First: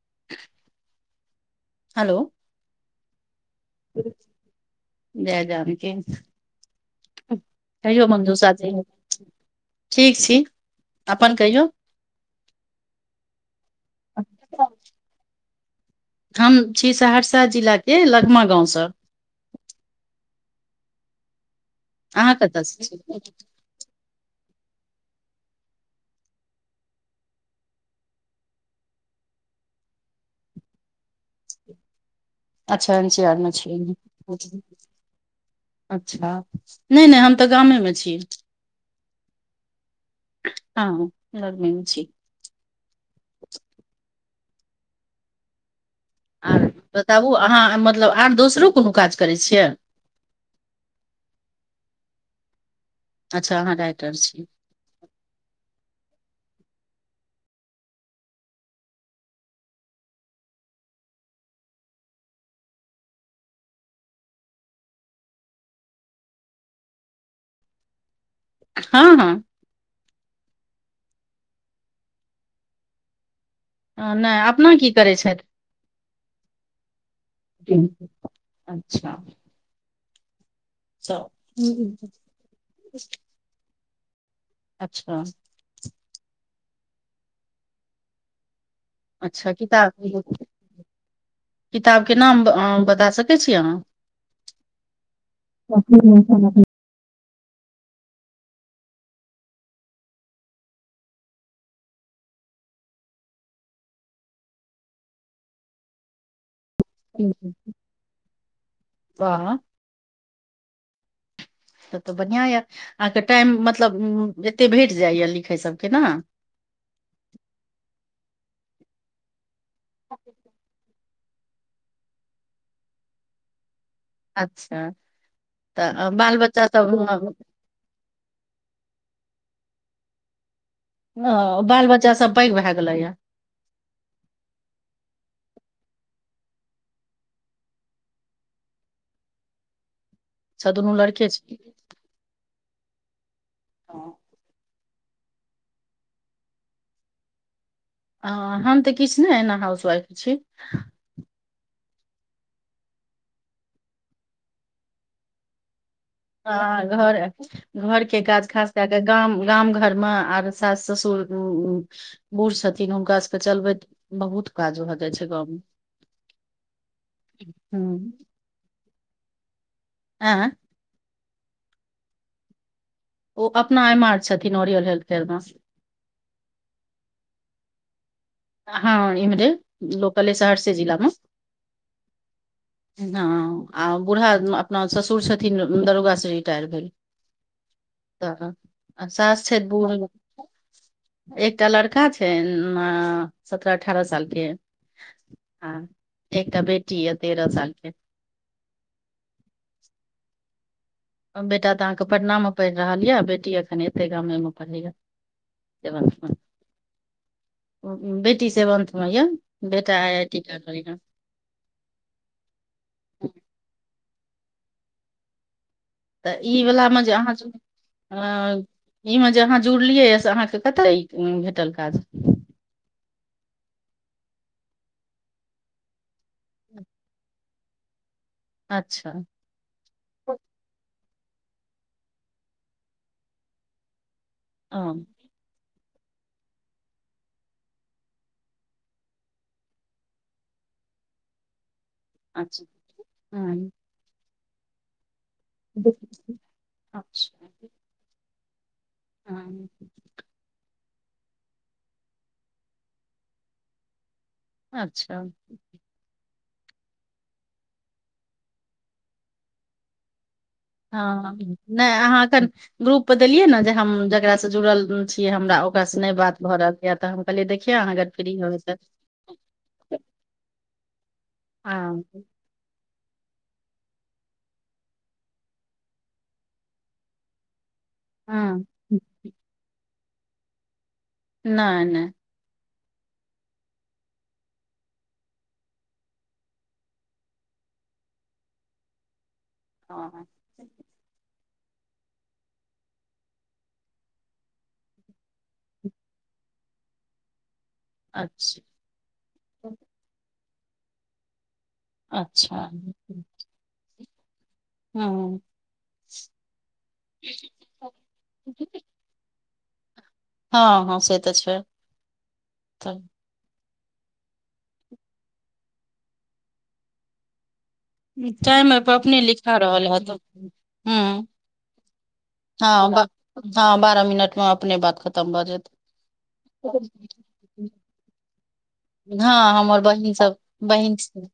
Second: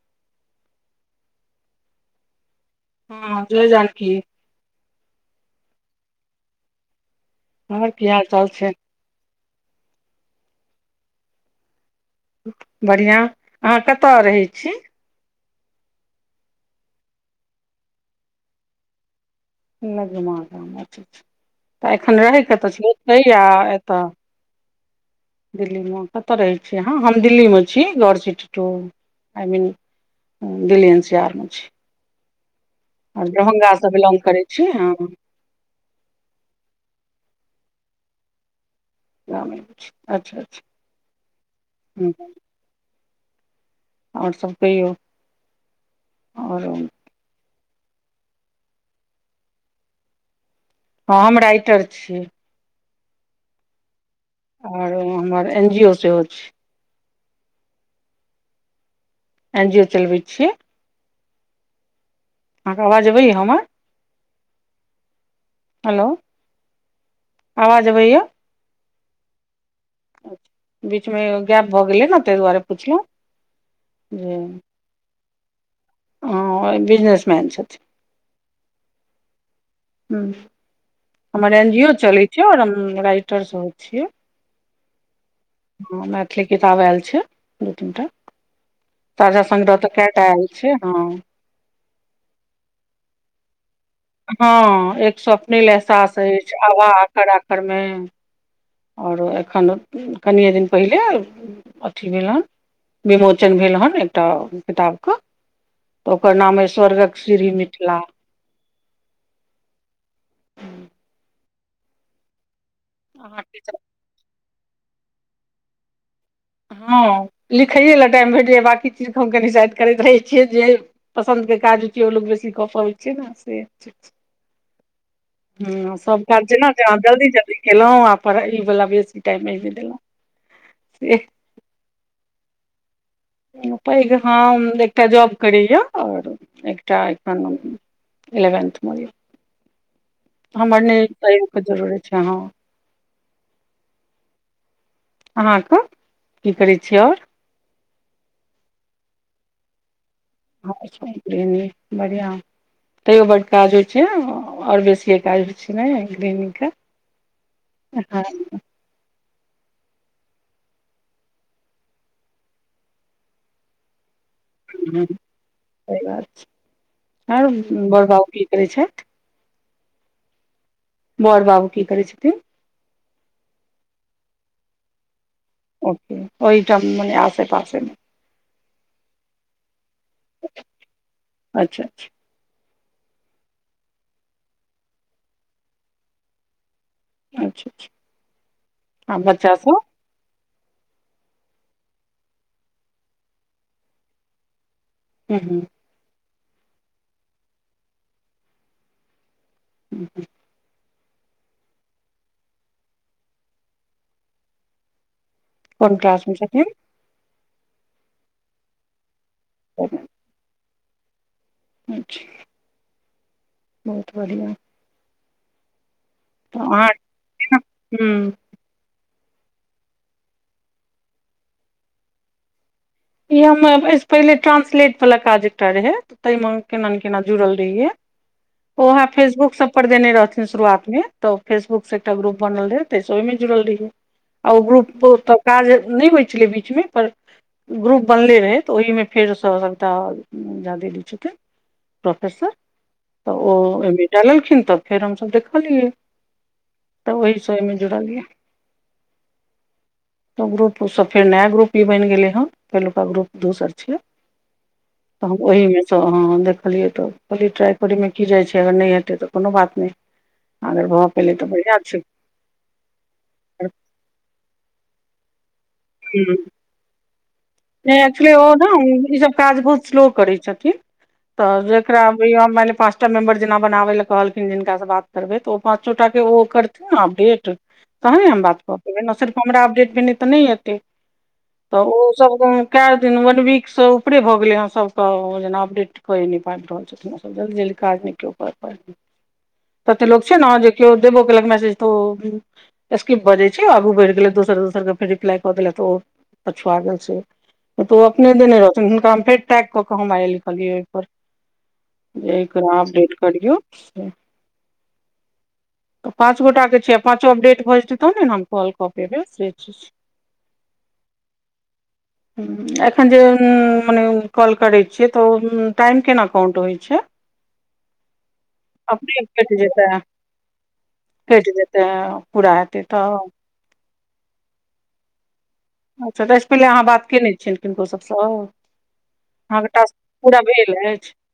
[unintelligible] Hello हँ ज जार की जय जानकी हमर कहियौ की हाल चाल हमदूसा छै ठीक छी अपन कहियौ बढ़िआँ अहाँ कतय रहैत छी हम छी सहरसा जिलाके लगमा गाँवसे लगमा गाव तऽ एखन अहाँ रहहिके कतऽ सँ तऽतै छी आ तऽ दिल्लीमे कतय रहै छीयै अहाँ हम दिल्लीमे छी गर city to I mean Delhi N C R म अच्छा एन सी आर मे छी बिलोंग करै छी हँ अच्छा नहि नहि हम तऽ गामेमे छी गामे छी। अच्छा अच्छा हँ लगमा मे छी हँ, आओर सभ कहियौ आओर तबू अहाँ मतलब आर दोसरो कोनो काज करै छियै हँ हम राइटर छियै अच्छा अहाँ राइटर छियै आर हमर एन जी ओ सेहो छै एन जी ओ चलबै छियै अहाँके आवाज अबैयै हमर हेलो आवाज अबैया हँ हँ बीचमे गैप भऽ गेलै ने ताहि दुआरे पुछलहुँ ह जे नहि अपना की करैत छथि अहाँ बिजनेसमैन छथिन अच्छा ह सब हमर एन जी ओ चलैत छै आओर हम राइटरसभ छियै अच्छा हँ मैथिली किताब आयल छै दू तीन टा ताजा अच्छा संग्रह तऽ क‌ए किताब टा आयल छै हँ किताब के नाम बता सकै छी अहाँ हँ एक स्व अपने ल एहसास अछि आवा आखड़ आखड़ मे आओरो एखन कनिेये दिन पहिले अथी भेल हन विमोचन भेल हेन एकटा किताबके तऽ ओकर नाम अय स्वर्गक सिरही मिथिला बाह त तऽ बढ़िआँ यए अहाँके अहाँ टाइम किछ मतलब एतेक भेट जाइए लिखैसभके ने हँ लिखैए लेलए टाइम भेटैए बाँकी चीजके हम कनी शायद करैत रहै छियै जे पसन्द के काज होय छै ओ लोग बेसी कैर पाबै छै ने से अच्छा तऽ हँ अ, सब बाल काज बच्चा जेना सब जल्दी जल्दी खेलहुँ आ पर इ वाला बेसी टाइम ए देलहुँ से ह बाल बच्चा सब पैघ भए गेलैए पैघ हम एकटा जॉब करैए आओर एकटा एखन इलेवेन्थ म अच्छा हमर दुनू लड़के तयो छै के जरूरी छै ह ह अहाँके की करै छी आओर हम तऽ किछु नहि एना हाउसवाइफ छी ह बढ़िया तैयो बड काज होइ छै और बेसीए काज नहि एकदिन ह घर घर के गाछ खास किये तऽ गाम गाम घर मे आर सास ससुर [unintelligible] बूढ़ छथिन हुनका सबके चलबैत बहुत काज भऽ ह जाइ छै गाँवमे स बात छै आरो हूँ बड़ बाबु की करै छथि आ बड़ बाबू की करै छथिन ओ अपना एम आर छथिन रियल हेल्थफयर मे ओ ओहिठाम मने आसे पासेमे हँ इम्हरे लोकले सहरसे जिलामे अच्छा अच्छा हँ आ बूढ़ा अपना ससुर छथिन दरोगास से रिटायर भेल अच्छा अच्छा तऽ आ सास बच्चा छै सब बूढ़ एकटा लड़का छनि अ सत्रह अठारह साल के हू ह ह एकटा बेटी यऽ तेरह साल के हूँ बेटा तऽ अहाँके पटनामे पढ़ि रहल यऽ बेटी एखन एते गामे पढ़ैय कोन क्लास मे छथिन बेटी सेवन्थ मे यऽ बेटा आइ आइ टी की कर अच्छा बहुत बढ़िआ तऽ ई वालामे जे अहाँ च केना अ हूँ ई मे जे अहाँ जुड़लियै य से अहाँके कतय भेटल काज ई हम एहिसँ पहिले ट्रांसलेटवला काज एकटा रहै ताहि मे केना नहि केना जुड़ल रहिये ओ अहा अच्छा फेसबुक सब पर देने ओ रहथिन शुरुआतमे तऽ फेसबुकसँ एकटा ग्रुप बनल रहै ताहिसँ ओहिमे जुड़ल रहियै आ ओ ग्रुप ओतऽ काज नहि होइ छलै बीचमे पर ग्रुप बनले रहै तऽ ओहिमे फेरसँ सभटा ज्यादे दै छथिन प्रोफेसर अच्छा तऽ हँ ओमे ड लेलखिन तऽ फेर हमस देख ल तऽ ओहि अच्छा सबहिमे जुड़लिय हँ तऽ ग्रुपसँ फेर नया ग्रुप भी बनि गेलै हँ पहिलुका ग्रुप दोसर छै अच्छा तऽ हम ओहिीमे त हँ देखलियै तऽ कहलियै ट्राइ करैमे की जाइ छै अगर नहि हेतै तऽ कोनो बात नहि अगर भऽ पेलै हँ तऽ बढ़िआँ नहि छै अहाँ कन ग्रुप परे देलियै ने जे हम जेकरा से जुड़ल छीिय हमरा ओकरास से नहि बात भए रहल य तऽ हम कहलियै देखियै अहाँ अगर एक्चुली फ्री ओ होबै ने तऽ ईसभ काज बहुत स्लो करै छथिन तऽ जेकरा हँ म प टा मेम्बर जेना बनाबे लए कहलखिन जिनका से बात करबै तऽ ओ पाँचोटा के ओ करथिन अपडेट तहने हम हँ बात कऽ देबै ने सिर्फ हमरा अपडेट भेने तऽ नहि एतै तऽ नहि नहि ओ कए दिन वन वीक से ऊपरे भऽ गेलै ह सबके जेना अपडेट क नहि पाबि रहल छथिन जल्दी जल्दी काज नहि केओ ततऽ लोक हँ छै ने जे के ओे दबोक केलेक मैसेज तो स्क्रिप बजे छै आगू बढ़ि गेल दोर दोसर के फे रिप्लाई क देले त ओ पछुआ गेल तऽ ओ अपने दने अच्छा रह हुनका हम फेर टैग कऽ के हम आयल छलाह एक अच्छा बेर अपडेट करियौ हँ ऽ पाँच गोटा के छै पाँचो अपडेट भऽ जेतै तौ ने कॉल क [unintelligible] हँ हँ से तऽ छ एखन जे मने कॉल करैत छियै तऽ ओ टाइम केना काउंट होइत छै [inaudible] टाइम पर अपने लिखा कटि रहल जेतै हत ह हँ कटि जेतै पूरा हेतै तऽ हँ बारह मिनटमे अपने बात खतम भऽ जेतै अच्छा तऽ एहिहिसँ पहिले अहाँ बात कयने छियनि किनको सभसँ हँ अहाँके हमर टास्क बहिन सब पूरा भेल बहिन अछि छी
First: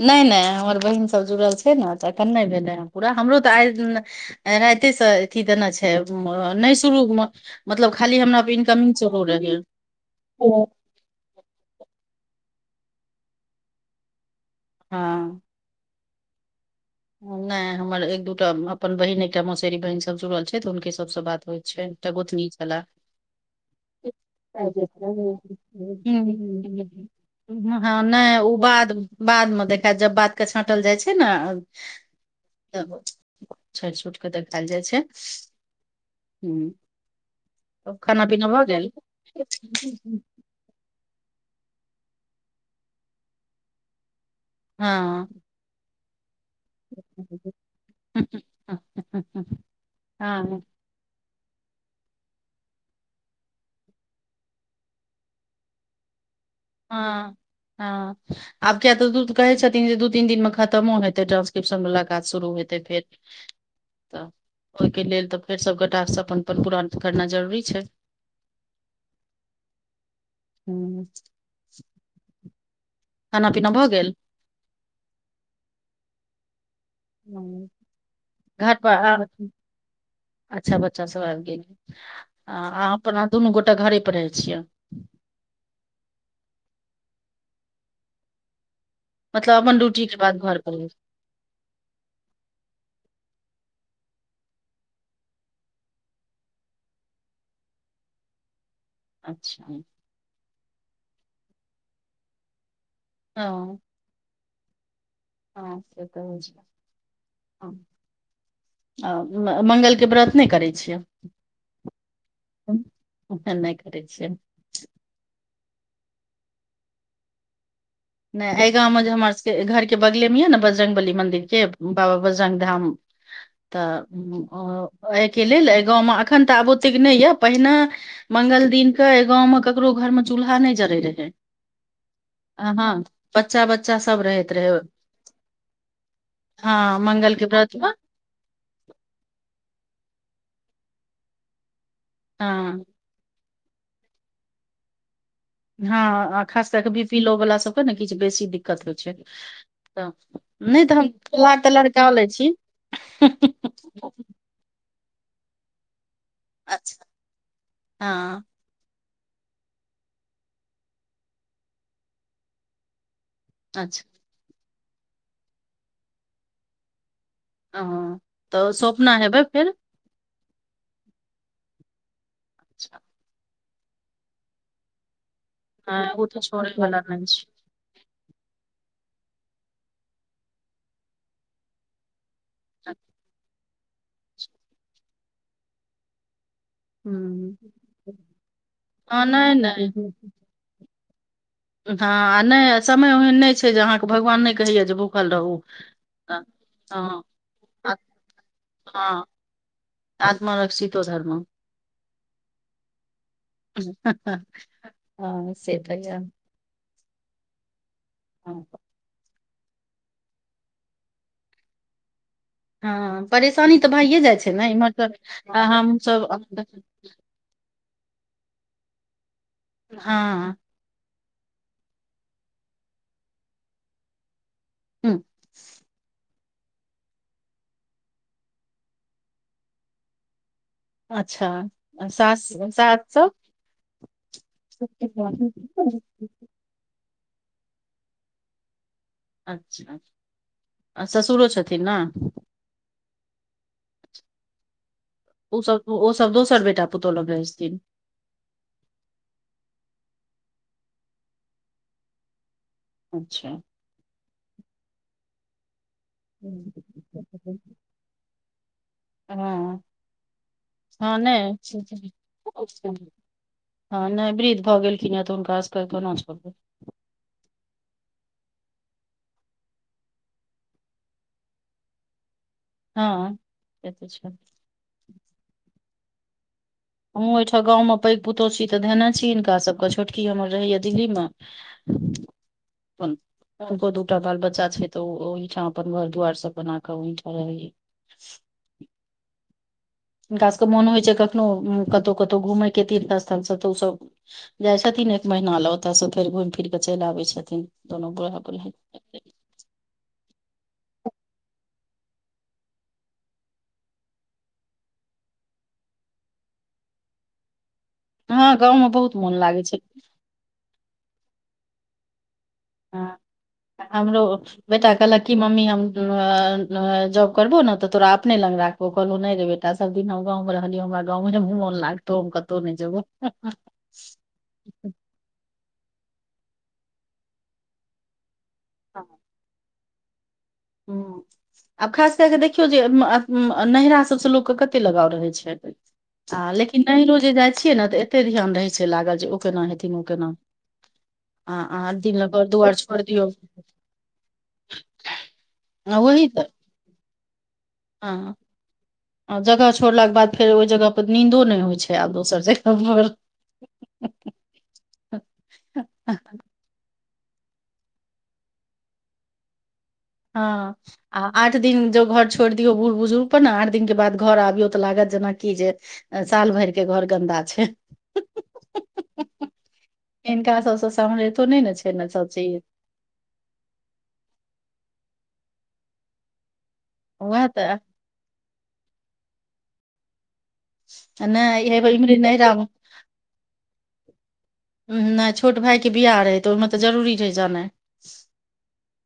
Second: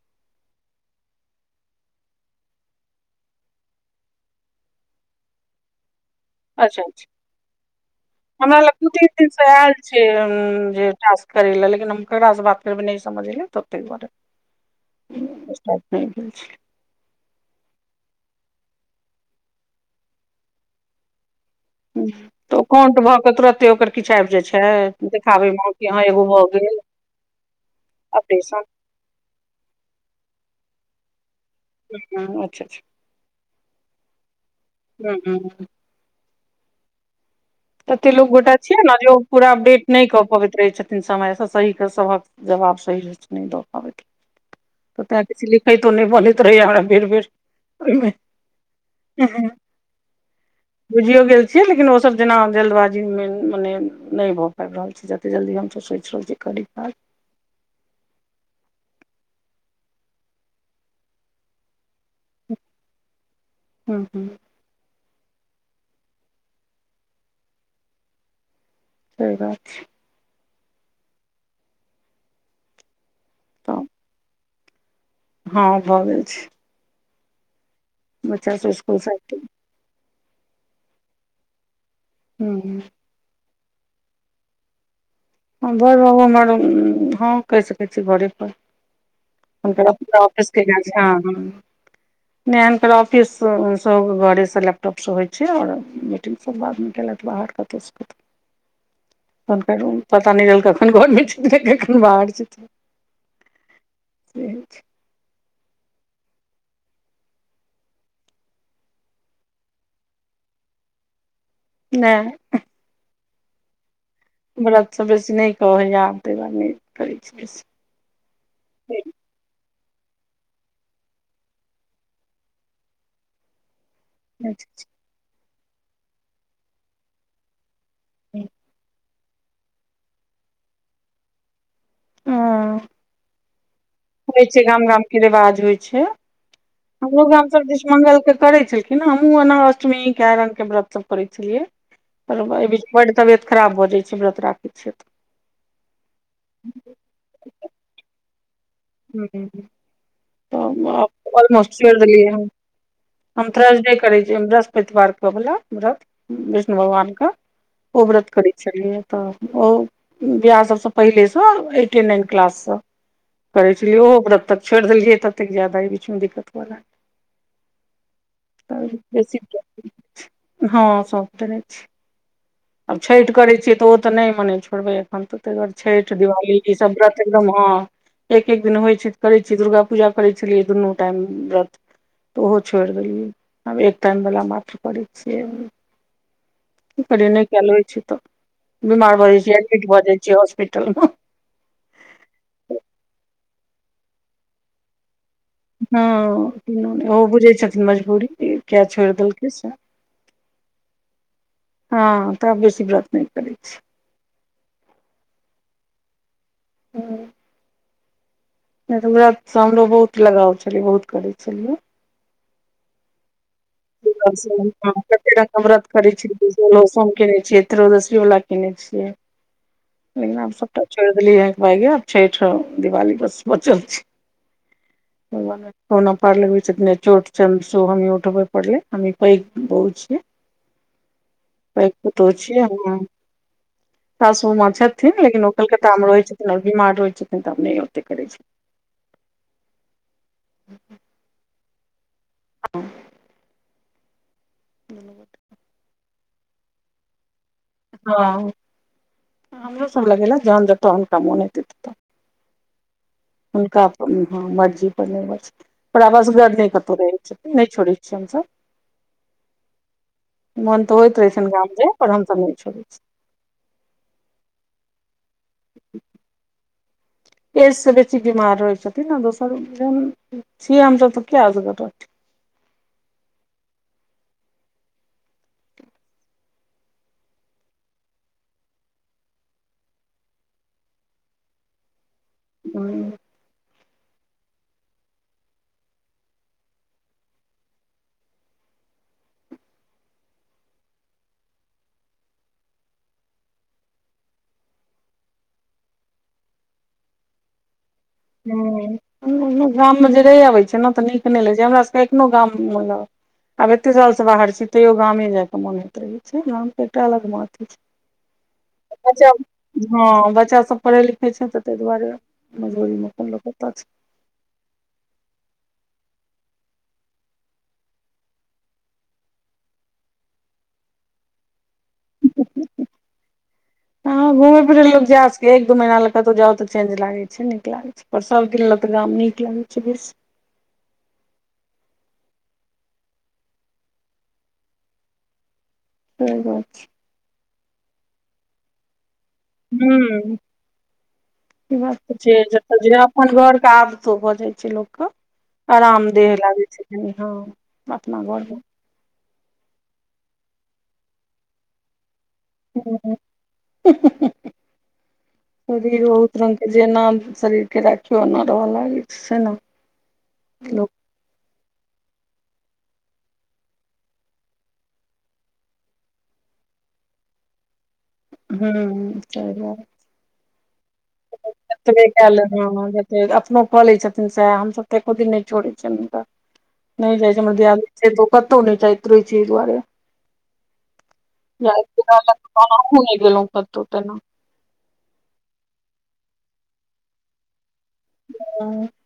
नहि नहि हमर बहिन सभ जुड़ल छै ने तऽ एखन नहि भेलै हे पूरा हमरो तऽ आइ राआते स अय अथी देना छै नहि अच्छा शुरू अच्छा मतलब खाली हमराप इनकमिंग सेहो रह कर लेकिन हमास बात भी नहि समझले ततेक ब हँ [unintelligible] नहि हमर एक दूटा अपन बहिन एकटा मौसेरी बहिन सब जुड़ल छै हुनके सबसँ बात होय तऽ ओ काउंट भऽ के तुरते ओकर किछु आबि जाय छै देखाबे मे कि यहाँ एगो भऽ गेल हँ नहि ओ ऑपरेशन बाद बादमे देखाय जब बातके छाँटल जाइ छै ने हँ अच्छा अच्छा तब छटि सुटके देखायल जाइ छै ह [inaudible] ततेक लोकग पीना गोटा भऽ छियै गेल ने जे पूरा अपडेट नहि कऽ पबैत रहै छथि हँ [unintelligible] क तो नहि बोल हमरा भीर भर ओहि हँ हँ बुझियओ ग गेल छिय लेकिन ओ सबब जेना जल्दबाजीमे मने नहि भऽ पाबि रहल छै जतेक जल्दी हमसब सोचि रहल छीै करी क ह ह आब किया तऽ दू कहे छथिन जे दू तीन दिन में खत्मो हेते ड ्रिप्शन मुलाकात शुरू हेतै फेर हूँ तऽ हूँ ओहिके लेल तऽ फेर सभ गोटँ अपन अपन पूरा करना जरूरी छै सही बात छै खाना पीना भऽ तऽ गेल हँ भऽ गेल छै बच्चा सब घार पर स्कुल आ से एतै अच्छा बच्चा सब आब गेल हूँ आ अपना दुनू गोटा घरे पर रहै छियै भरि बाबू हमर हँ कहि सकैत छी घरे परर मतलब अपन ड्यूटी के नकरा बाद घर ऑफिसके पर ग रहै ह ह पर ऑफिस घरे से लैपटॉप सब होय छै और [unintelligible] [inaudible] छियै। अच्छा पता नहि रहल कखन घरमे चित रहै कखन बाहर चित रहै हँ से हो छै हँ से तऽ होइज आ मगलके व्रत नहि करै छियै नहि ओहन नहि करै छियै व्रतसँ बेसी नहि कहैए आब ताहि दुआर नहि करैत छीै नहि एहि गाँव मे जे हमर सबके घरके बगले मे यऽ ने बजरङ्ंग बली मंन्दिर के बाबा बजरङ्ंग धाम तऽ एहिके लेल एहि गाँवमे एखन तऽ आब ओतेक नहि यए पहिने मंगल दििन के गाँंव मे ककरो घर मे चूल्हा नहि जरे रहय आ हँ बच्चा बच्चा सब होइ रहैत छै रहे गाम गाम के रिवाज होइ छै हँ हमरो मंगल के गाम सब व्रत दीस मे मंगल के करे छलखिन ना हमहुूँ एना अष्टमी कए रङ्गके व्रत सब करै छलियै परी हँ बड्ड तबियत खराब भऽ जाइ छै व्रत राखै छिय त हँ खास कए कऽ बी पीलो वला सबके ने किछु बेसी दिक्कत होइ छै तऽ हूँ त नहि तऽ हम ो त ऑलमोस्ट छोड़ लड़का लैत छी करे छै वृहस्पतिवार केवला व्रत विष्णु अच्छा भगवान के ओ व्रत हँ करे छै यै तऽ ओ विआह सबसँ पहिलेसँ एटे नाइन क्लाससँ करै छलिय अच्छा ओ तब तक छड़ देलियै तब तक जाादा ह बीचमे दिक्कत ह तऽ सपना हेबै फेर हँ सभ देने छी आब छठि करैत छियै तऽ ओ तऽ नहि मने छोड़बै हम तऽ तेर हँ छठ ओ तऽ दिवाली छोड़ै ई सब वला व्रत नहि छै एकदम ह एक एक दिन होइत छैऽ करै छियै दुर्गा पूजा करै छलियै दुनू टाइम व्रत तऽ ओहो छोड़ि देलियै आब एक टाइमवला मात्र करै छियै क कर नहि हूँ कयल होइ छै तऽ बीमार हँ भऽ जाइ नहि छै नहि एडमिट भऽ जाइ छै हॉस्पिटल मे हँ आ नहि समय ओहन नहि छै जे अहाँकेँ भगवान नहि कहैय जे भूखल रहू हँ त नहि ओहो बुझै छथिन मजबूरी किया छोड़ि देलकै से आत्म र्षितो धर्म हँ तब बेसी व्रत नहि करै छी हँ सेटाक हूँ हँ ओरा हमरो बहुत लगाव छलियै बहुत करै छलियै हँ परेशानी तऽ भइए जाइ छै ने इम्हर कते तऽ हमसभ कने छियै त्रोदशी वालला केने छियै लेकिन आ हँ सबटा छोड़ देली है भइ आब छठि दिवाली बस बत चल सना पारलेबैितने चोट छै हम सो हमी उठबै पढ़ल हमी पै बहु छिय अच्छा सात सात सए सासु मां छथिन लेकिन ओ कलकत्ता मे रहै छै बीमार होइ छैन तऽ अपने ओते करै छी अच्छा आ ससुरो छथिन ने ह [inaudible] ओसभ ओ सभ दोसर बेटा पुतौह लग रहै छथिन हँ हमरो सब लग एला जहन जतऽत हुनका मुन हेतऽते अच्छा हुनका हँ मर्जी प निर्भर छै पर आवस गर्द नहि कतहु रहै छथिन नहि छोड़ै छियै हमसभ हँ मोन तऽ होइत हँ रहै छनि नहि गामके पर हमसभ नहि छोड़ैत छिय हँ नहि वृद्ध भऽ गेलखिन तऽ हुनका असगर केना छोरबै एज से बेसी बीमार रहै छथिन ने दोसर छिय हमसभ त किया हँ से तऽ [inaudible] हमहूँ अहिठन गाँवमे पैघ पुतहु छी तऽ धयने छी हिनका सभके छोटकी हमर रहैए दिल्लीमे हूँ [unintelligible] हुनको दूटा बाल बच्चा छै तऽ ओ ओहिठाम अपन घर दुआइर सब बनाक ओहिठाम रहैय हुनका सभके मोन होइ छै कखनो कतहु कतहु घुमयके तीर्थ स्थलसँ तऽ ओसभ जाइ छथिन एक महीना लए ओतयसँ फेर घुमि फिर केऽ चलि आबै छथिन दुनू बूढ़ा बुढ़ी ह गाममे जे रहि अबैत छै ने तऽ नीक नहि लै छै हमरा सभके एखनो गाम मतल आब एते साल से बाहर छी तैयो गामे जाय के मोन होइत रहे छै गाम के एकटा अलग मथ छै हँ गाँव मे बहुत बच्चा मोन लागै छै हँ बच्चासभ पढ़ै लिखै छै तऽ ताहि दुआरे हँ [unintelligible] [unintelligible] हमरो बेटा कहलक कि मम्मी हम जॉब करबो ने तऽ तोरा अपने लग राख ओ कहलहु नहि रे बेटा सब दिन हम गाँवमे रहलिय हमरा गाँवमे मोन लागतौ हम कतहु नहि जेबो हँ घूमेय फिर लोग जा सक एक दू मही ल कतहु जाउ तऽ चेंज लागे छै नीक लाग छै पररसाव किला तऽ गाम नीक लागै छै बस हू आब खास कए कऽ देखियौ जे नैरा सबसँ लोकके कते लगाव रहैत छै आ लेकिन नेहरो जे जाइत छियै ने तऽ एतेक ध्यान रहैत छै लागल जे ओ केना हेथिन ओ केना हूँ आ ई अ बात तऽ दिन छै ल जतऽ दुआरि जे छोड़ दियऔ अपन घर के आदतो भऽ जाइ छै लोकके आ वही आरामदह तऽ लागै छै कनी हँ अपना हँ घर मे जगह छोड़लाक के बाद फेर ओहि जगह पर नींदो नहि होइ छै आब दोसर ज [unintelligible] जेना शरीर के राखियौ ओना रहऽ लागैत छै सेना हँ आ आठ दिन जो घर छोड़ि दियौ बुढ़ बुजुर्ग पर ने आठ दिन के बाद घर आबियौ तऽ लागत जेनाकि जे साल भरि के घर गन्दा छै हू हिनका सबस समरैतो नहि ने छै ने कैल सबचीज हँ अपनो कऽ लै छथिन सएह हमसभ तऽ एको दिन नहि छोड़ैत छियनि हुनका नहि जाइ उएह तऽ छनिाद दुोखत हो नहि चाही तू ई चीज बारे आ नहि हे इम्हरे नहिरामे [unintelligible] नहि छोट भाायके बिआाह रहै तऽ ओहिमे तऽ जरूरी रहै जेनइ [inaudible]